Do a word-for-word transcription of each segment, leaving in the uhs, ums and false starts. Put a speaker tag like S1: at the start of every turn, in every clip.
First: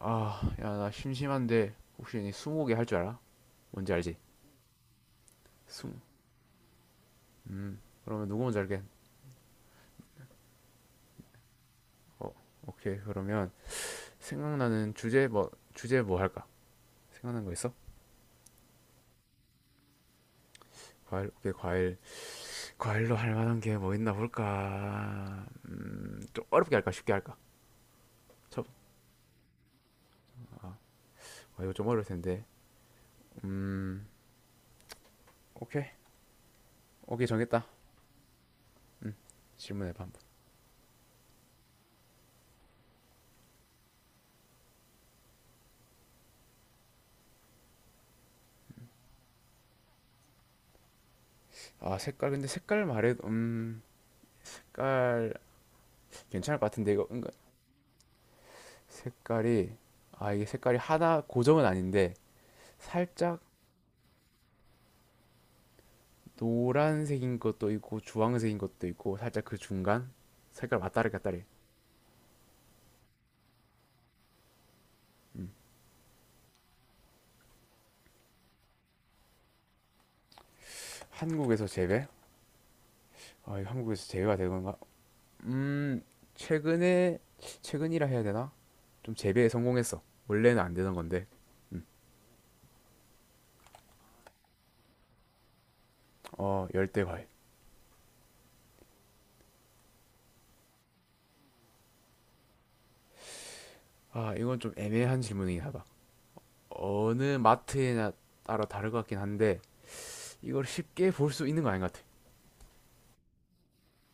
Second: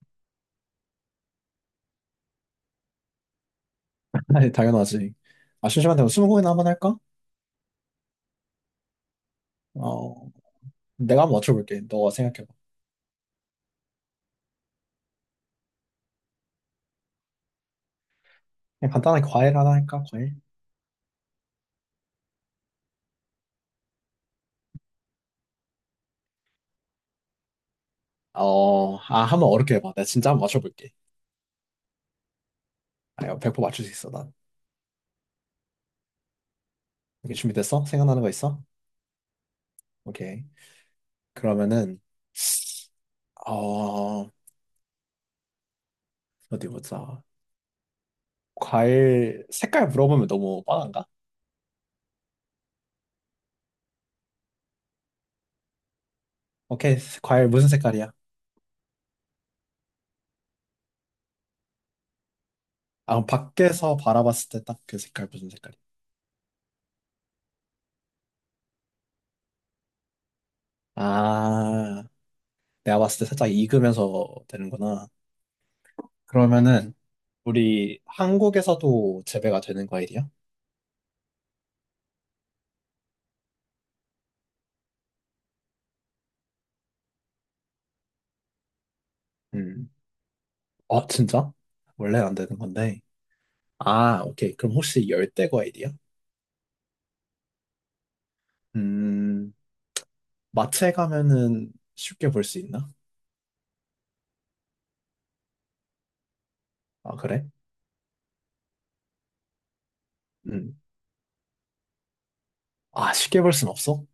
S1: 아, 야, 나 심심한데 혹시 니 스무고개 할 줄 알아? 뭔지 알지?
S2: 아니, 당연하지. 아,
S1: 스무.
S2: 심심한데 뭐 스무고개나 한번 할까?
S1: 음, 그러면 누구 먼저 할게?
S2: 어, 내가 한번 맞춰볼게. 너가
S1: 어,
S2: 생각해봐.
S1: 오케이. 그러면 생각나는 주제 뭐 주제 뭐 할까? 생각난 거 있어?
S2: 그냥 간단하게 과일 하나 할까? 과일?
S1: 과일, 오케이, 과일. 과일로 할 만한 게 뭐 있나 볼까? 음, 좀 어렵게 할까? 쉽게 할까? 첫,
S2: 어, 아, 한번 어렵게 해봐. 내가 진짜 한번
S1: 아,
S2: 맞춰볼게.
S1: 아, 이거 좀 어려울 텐데.
S2: 아, 이거 백 퍼센트 맞출 수
S1: 음,
S2: 있어, 난.
S1: 오케이. 오케이,
S2: 이게
S1: 정했다.
S2: 준비됐어? 생각나는 거 있어?
S1: 질문해봐 한번.
S2: 오케이. 그러면은, 어, 어디 보자. 과일 색깔 물어보면 너무 뻔한가?
S1: 아, 색깔, 근데 색깔 말해. 음, 색깔 괜찮을 것 같은데
S2: 오케이.
S1: 이거 은근.
S2: 과일 무슨 색깔이야?
S1: 색깔이 아 이게 색깔이 하나 고정은 아닌데,
S2: 아, 그럼
S1: 살짝
S2: 밖에서 바라봤을 때 딱 그 색깔 무슨 색깔이야?
S1: 노란색인 것도 있고 주황색인 것도 있고 살짝 그 중간 색깔 왔다리 갔다리.
S2: 아, 내가 봤을 때 살짝 익으면서 되는구나. 그러면은 우리 한국에서도 재배가 되는 과일이야?
S1: 한국에서 재배? 아, 이거 한국에서 재배가 되는 건가? 음 최근에 최근이라 해야 되나? 좀 재배에
S2: 음.
S1: 성공했어. 원래는 안 되던
S2: 아,
S1: 건데.
S2: 진짜? 원래는 안 되는 건데. 아, 오케이. 그럼 혹시 열대 과일이야?
S1: 어, 열대 과일.
S2: 음, 마트에 가면은 쉽게 볼 수 있나?
S1: 아, 이건 좀 애매한 질문이긴 하다.
S2: 아,
S1: 어느
S2: 그래?
S1: 마트에나 따라 다를 것 같긴 한데, 이걸
S2: 음.
S1: 쉽게 볼 수 있는 거 아닌 것 같아.
S2: 아, 쉽게 볼 순 없어?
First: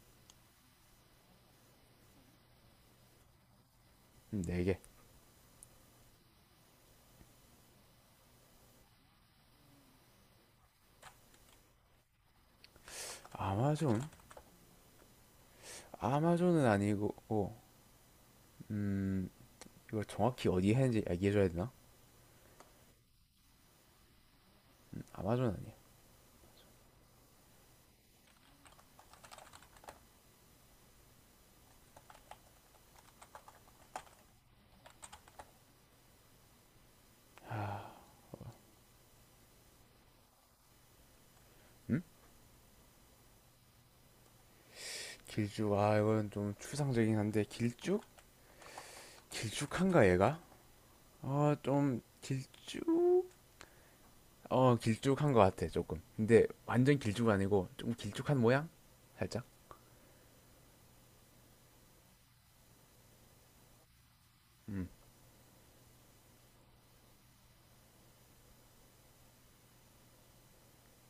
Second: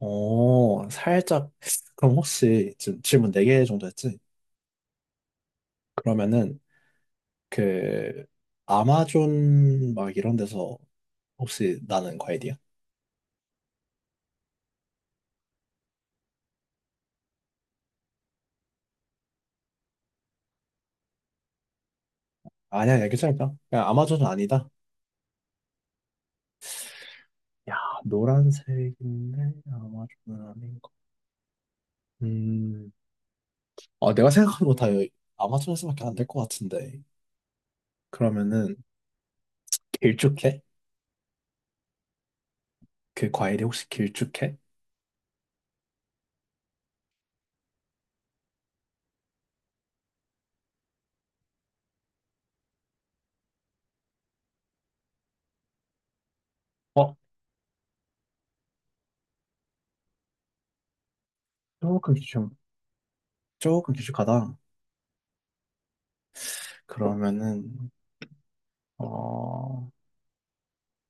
S2: 어, 살짝. 그럼 혹시 지금 질문 네 개 정도 했지?
S1: 음, 네 개.
S2: 그러면은 그 아마존 막 이런 데서 혹시 나는 과일이야?
S1: 아마존 아마존은 아니고. 음 이걸 정확히 어디 했는지 얘기해줘야 되나?
S2: 아니야, 아니야, 괜찮을까? 그냥 아마존은 아니다.
S1: 음, 아마존 아니야.
S2: 야, 노란색인데 아마존은 아닌 거. 음, 아, 내가 생각한 거 다 여기 아마존에서밖에 안 될 것 같은데. 그러면은 길쭉해? 그 과일이 혹시 길쭉해?
S1: 길쭉 아 이건 좀 추상적이긴 한데, 길쭉? 길쭉한가 얘가? 아, 좀 길쭉? 어, 길쭉한 것 같아 조금. 근데 완전
S2: 어,
S1: 길쭉은 아니고 좀 길쭉한 모양? 살짝?
S2: 조금 길쭉, 조금 길쭉하다. 그러면은 어,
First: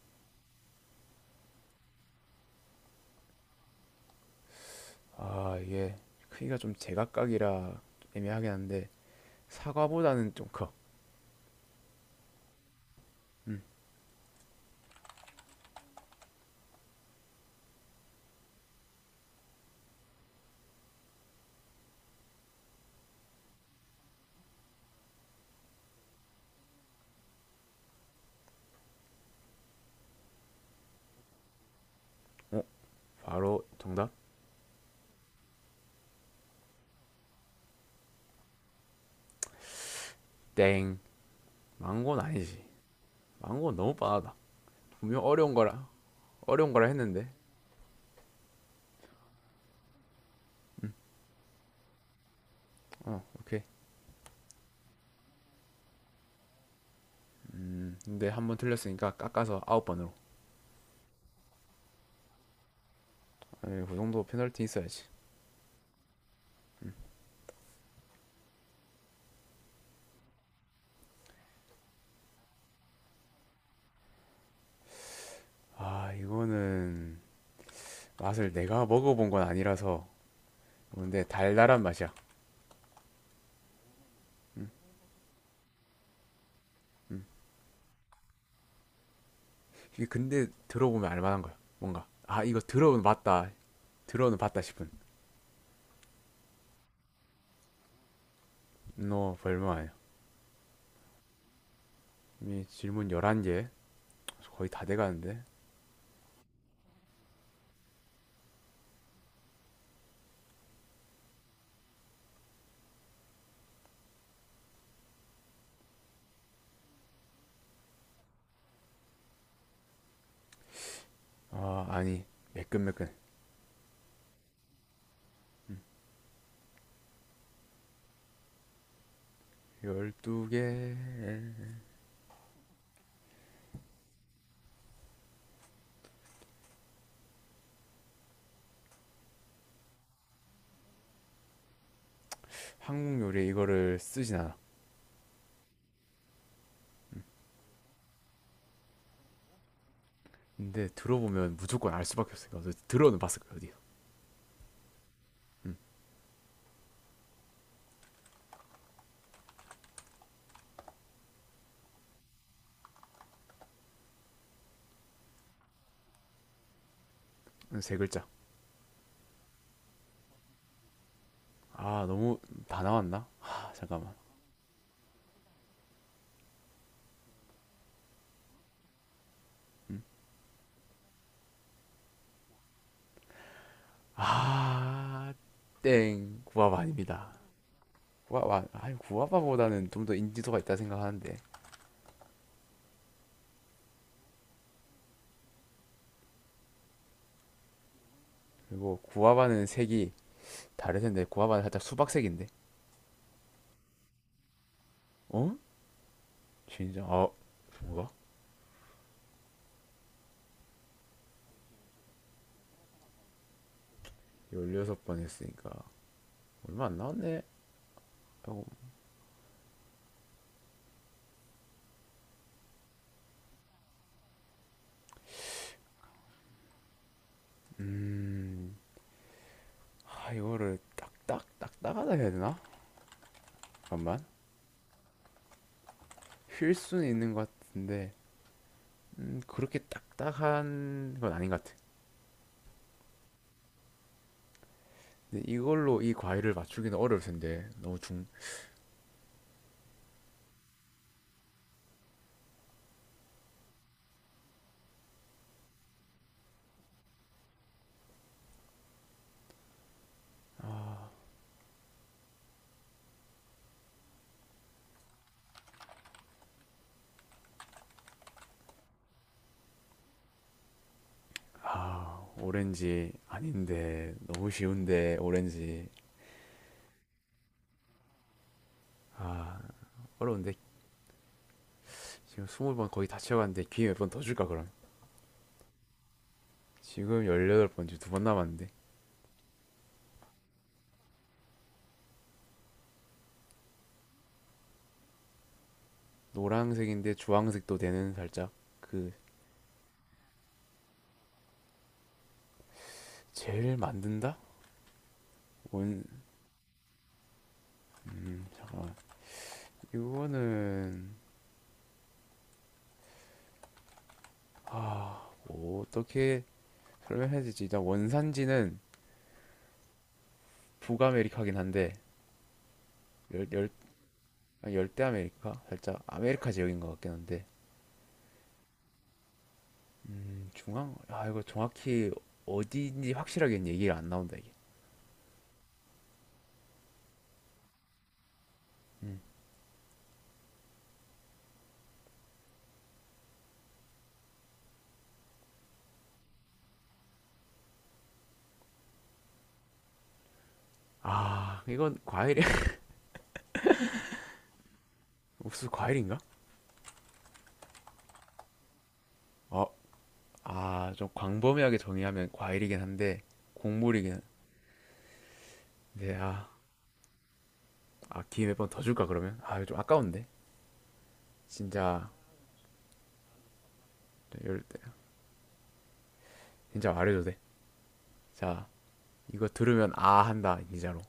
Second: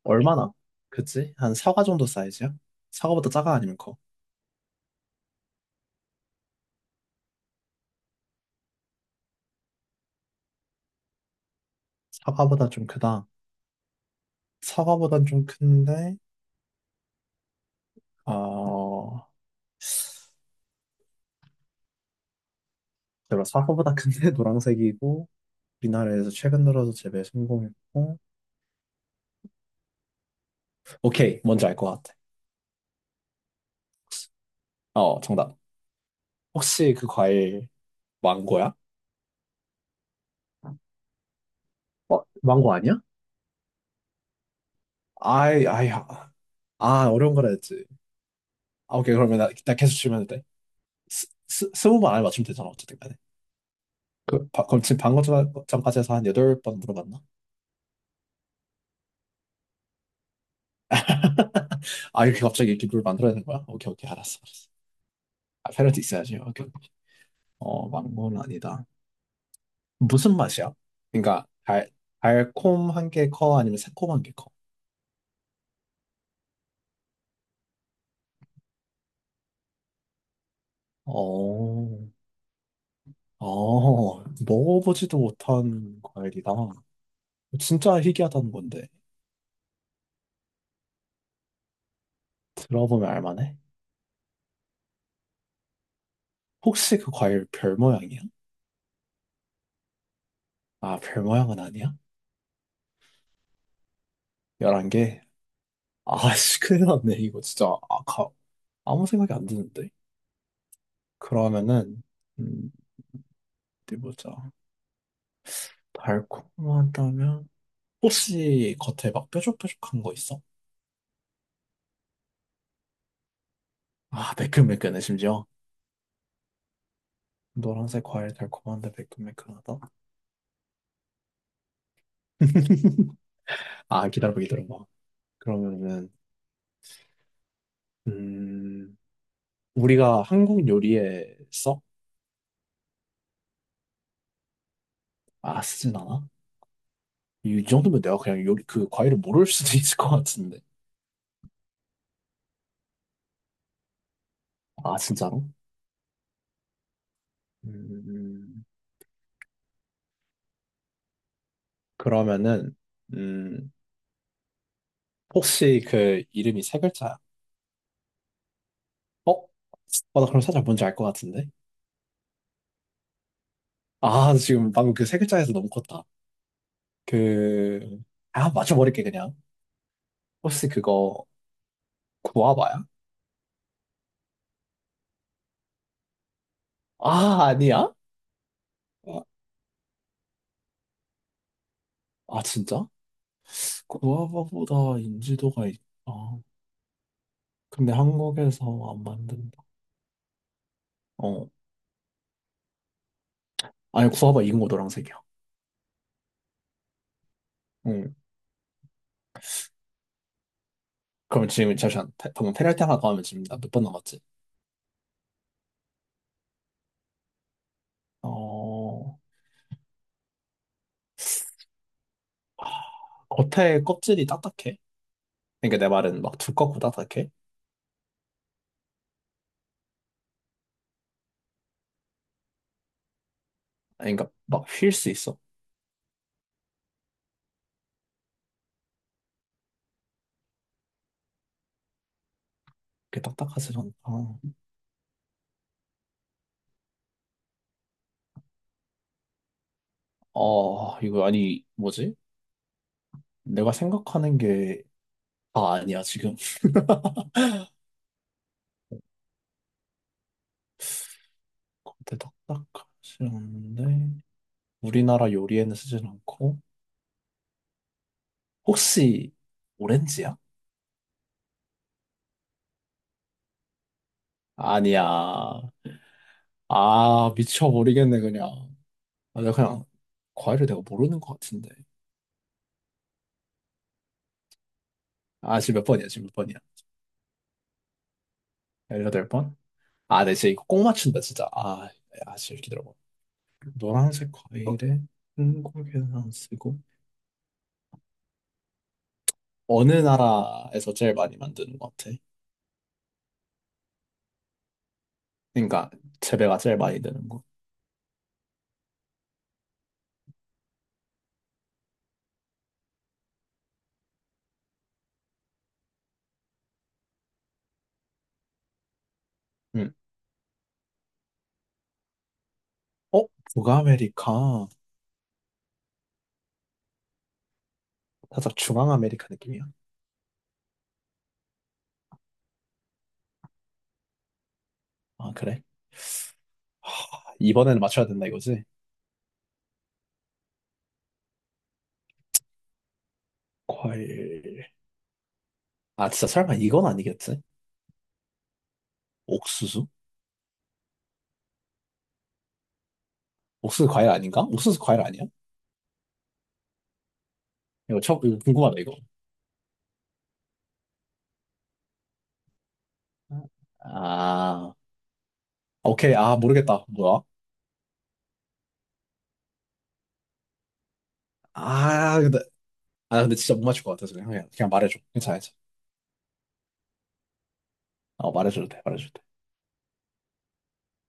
S2: 얼마나? 그치? 한 사과 정도 사이즈야? 사과보다 작아 아니면 커?
S1: 음아 이게 크기가 좀 제각각이라 애매하긴 한데, 사과보다는 좀 커.
S2: 사과보다 좀 크다. 사과보단 좀 큰데, 어, 제가 사과보다 큰데 노란색이고 우리나라에서 최근 들어서 재배 성공했고. 오케이, 뭔지 알 것 같아.
S1: 어? 바로 정답?
S2: 어, 정답. 혹시 그 과일 망고야?
S1: 땡,
S2: 어,
S1: 망고는 아니지.
S2: 망고 아니야?
S1: 망고는 너무 뻔하다. 분명 어려운
S2: 아이,
S1: 거라
S2: 아이, 아,
S1: 어려운 거라
S2: 아,
S1: 했는데.
S2: 어려운 거라 했지. 아, 오케이, 그러면 나, 나 계속 질문해도 돼. 스, 스, 스무 번 안에 맞추면 되잖아, 어쨌든 간에.
S1: 어, 오케이.
S2: 그, 바, 그럼 지금 방금 전- 전까지 해서 한 여덟 번 물어봤나?
S1: 음, 근데 한 번 틀렸으니까 깎아서 아홉 번으로.
S2: 아, 이렇게 갑자기 이렇게 룰 만들어야 되는 거야?
S1: 아니,
S2: 오케이,
S1: 그
S2: 오케이,
S1: 정도
S2: 알았어,
S1: 페널티
S2: 알았어.
S1: 있어야지.
S2: 아, 페널티 있어야지, 오케이. 오케이. 어, 망고는 아니다. 무슨 맛이야? 그러니까, 달, 달콤한 게 커? 아니면 새콤한 게 커?
S1: 아, 이거는 맛을 내가 먹어본 건 아니라서. 근데 달달한
S2: 어,
S1: 맛이야.
S2: 아, 먹어보지도 못한 과일이다. 진짜 희귀하다는 건데.
S1: 이게 근데 들어보면 알만한 거야. 뭔가, 아, 이거 들어는
S2: 들어보면
S1: 맞다.
S2: 알만해?
S1: 들어는 봤다 싶은.
S2: 혹시 그 과일 별 모양이야?
S1: 너 별말 아니야.
S2: 아, 별 모양은 아니야?
S1: 이 질문 열한 개 거의 다
S2: 열한 개?
S1: 돼가는데.
S2: 아씨, 큰일 났네. 이거 진짜 아, 가, 아무 생각이 안 드는데. 그러면은, 음, 어디 보자. 달콤하다면? 혹시 겉에 막 뾰족뾰족한 거 있어?
S1: 아, 아니, 매끈매끈.
S2: 아, 매끈매끈해, 심지어. 노란색 과일 달콤한데 매끈매끈하다?
S1: 열두 개.
S2: 아, 기다려봐, 기다려봐. 그러면은, 음, 우리가 한국 요리에 썩
S1: 한국 요리에 이거를 쓰진 않아.
S2: 맛진 않아? 이 정도면 내가 그냥 요리 그 과일을 모를 수도 있을 것 같은데.
S1: 근데 들어보면 무조건 알 수밖에 없으니까 어디- 들어는 봤을 거야 어디.
S2: 아, 진짜로? 음, 그러면은 음, 혹시 그 이름이 세 글자야?
S1: 세 글자.
S2: 어? 어, 나 그럼 살짝 뭔지 알 것 같은데?
S1: 아, 너무. 다 나왔나? 아, 잠깐만.
S2: 아, 지금 방금 그 세 글자에서 너무 컸다. 그, 아, 맞춰버릴게, 그냥. 혹시 그거, 구아바야?
S1: 아땡, 구아바 아닙니다.
S2: 아, 아니야?
S1: 구아바, 아니,
S2: 아,
S1: 구아바보다는 좀 더 인지도가 있다 생각하는데.
S2: 아, 진짜? 구아바보다 인지도가 있, 아, 근데 한국에서
S1: 그리고
S2: 안 만든다.
S1: 구아바는 색이 다를 텐데,
S2: 어,
S1: 구아바는 살짝 수박색인데.
S2: 아니, 구아바 이긴 거 노란색이야.
S1: 어? 진짜, 아, 뭐가?
S2: 응. 그럼 지금, 잠시만. 페- 방금 페널티 하나 가하면 지금 나 몇 번 남았지?
S1: 열여섯 번 했으니까 얼마 안 나왔네. 하고.
S2: 어, 아, 겉에 껍질이 딱딱해. 그러니까 내 말은 막 두껍고 딱딱해.
S1: 아, 이거를 딱딱딱딱하다 해야 되나?
S2: 아니,
S1: 잠깐만.
S2: 그러니까 막 휠 수 있어.
S1: 휠 수는 있는 것 같은데. 음, 그렇게 딱딱한 건 아닌 것 같아.
S2: 그게 딱딱하지 않다.
S1: 근데 이걸로 이 과일을 맞추기는 어려울 텐데 너무 중...
S2: 어, 이거 아니, 뭐지? 내가 생각하는 게 다 아니야, 지금. 겉에 딱딱하지 않은데, 우리나라 요리에는 쓰진 않고, 혹시 오렌지야?
S1: 아, 오렌지 아닌데 너무 쉬운데
S2: 아니야.
S1: 오렌지.
S2: 아, 미쳐버리겠네, 그냥. 아, 내가 그냥
S1: 어려운데.
S2: 과외를 내가 모르는 것 같은데.
S1: 지금 스무 번 거의 다 채워갔는데 기회 몇 번 더 줄까 그럼?
S2: 아, 지금 몇 번이야? 지금 몇 번이야?
S1: 지금 열여덟 번째, 두 번 남았는데.
S2: 십팔 번? 아, 나 진짜 이거 꼭 맞춘다, 진짜. 아, 아, 진짜 기다려봐. 노란색 과일에 한국에 안 쓰고
S1: 노란색인데 주황색도 되는 살짝 그.
S2: 어느 나라에서 제일 많이 만드는 것 같아?
S1: 젤 만든다?
S2: 그러니까
S1: 원...
S2: 재배가 제일 많이 되는 거.
S1: 음, 잠깐만. 이거는... 아... 뭐, 어떻게 설명해야 되지? 일단 원산지는
S2: 응.
S1: 북아메리카긴 한데,
S2: 어?
S1: 열,
S2: 북아메리카.
S1: 아, 열대 아메리카. 살짝 아메리카 지역인 것 같긴 한데.
S2: 살짝 중앙아메리카 느낌이야.
S1: 음, 중앙 아 이거 정확히 어디인지 확실하게는 얘기가 안 나온다 이게.
S2: 아, 그래? 아, 이번에는 맞춰야 된다 이거지? 과일. 아, 진짜 설마 이건 아니겠지? 옥수수?
S1: 아, 이건 과일이
S2: 옥수수 과일 아닌가? 옥수수 과일 아니야?
S1: 옥수수 과일인가?
S2: 이거 처음, 이거 궁금하다, 이거.
S1: 어아좀 광범위하게 정의하면 과일이긴 한데 곡물이긴
S2: 아,
S1: 한데.
S2: 오케이. 아,
S1: 아,
S2: 모르겠다. 뭐야?
S1: 아, 기회 몇 번 더 줄까 그러면. 아, 이거 좀 아까운데 진짜.
S2: 아, 근데, 아, 근데 진짜 못 맞출 것 같아서
S1: 네,
S2: 그냥, 그냥
S1: 열대.
S2: 말해줘. 괜찮아, 괜찮아.
S1: 진짜 말해도 돼.
S2: 어,
S1: 자,
S2: 말해줘도 돼, 말해줘도 돼.
S1: 이거 들으면 아 한다 진짜로.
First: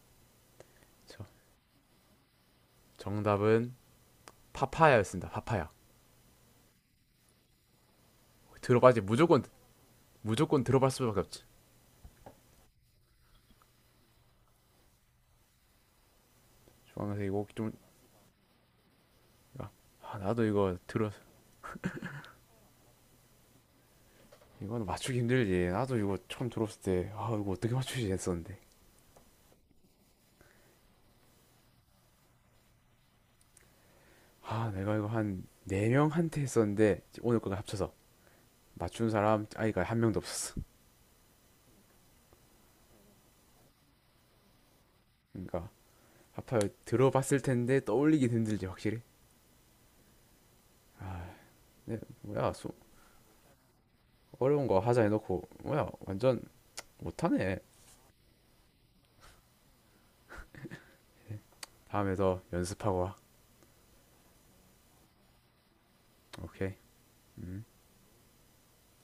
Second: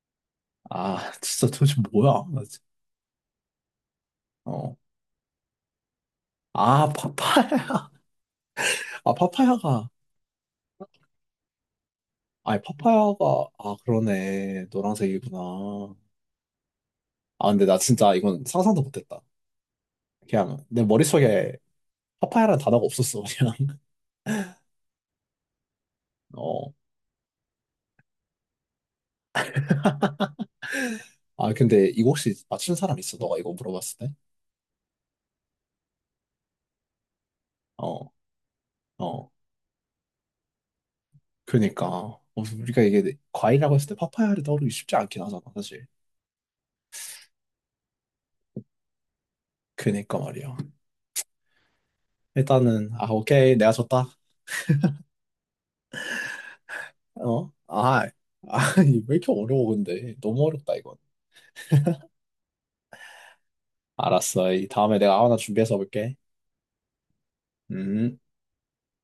S2: 아,
S1: 저,
S2: 진짜 도대체 뭐야? 나 진짜-
S1: 정답은
S2: 어.
S1: 파파야였습니다. 파파야
S2: 아, 파파야.
S1: 들어봐야지
S2: 아,
S1: 무조건.
S2: 파파야가.
S1: 무조건 들어볼 수밖에 없지.
S2: 아니, 파파야가. 아, 그러네. 노란색이구나.
S1: 좋아하면서 이거
S2: 아, 근데
S1: 좀.
S2: 나 진짜 이건 상상도 못했다.
S1: 아, 나도
S2: 그냥
S1: 이거
S2: 내
S1: 들었.
S2: 머릿속에 파파야라는 단어가 없었어, 그냥.
S1: 이거 맞추기 힘들지. 나도 이거 처음
S2: 어.
S1: 들었을 때 아 이거 어떻게 맞추지 했었는데.
S2: 아, 근데 이거 혹시 맞춘 사람 있어? 너가 이거 물어봤을 때?
S1: 아, 내가 이거 한 네명한테 했었는데 오늘 거가 합쳐서
S2: 어,
S1: 맞춘
S2: 어.
S1: 사람 아이가 한 명도 없었어.
S2: 그니까 어, 우리가 이게 과일이라고 했을 때 파파야를 떠오르기 쉽지 않긴 하잖아
S1: 그러니까
S2: 사실
S1: 아파요 들어봤을 텐데. 떠올리기 힘들지 확실히.
S2: 그니까 말이야
S1: 네, 뭐야 수,
S2: 일단은 아 오케이 내가 졌다
S1: 어려운 거 하자 해놓고. 뭐야, 완전
S2: 어?
S1: 못하네.
S2: 아 아니 왜 이렇게 어려워 근데 너무 어렵다 이건
S1: 다음에 더 연습하고 와.
S2: 알았어 이 다음에 내가 하나 준비해서 볼게
S1: 오케이. 음
S2: 음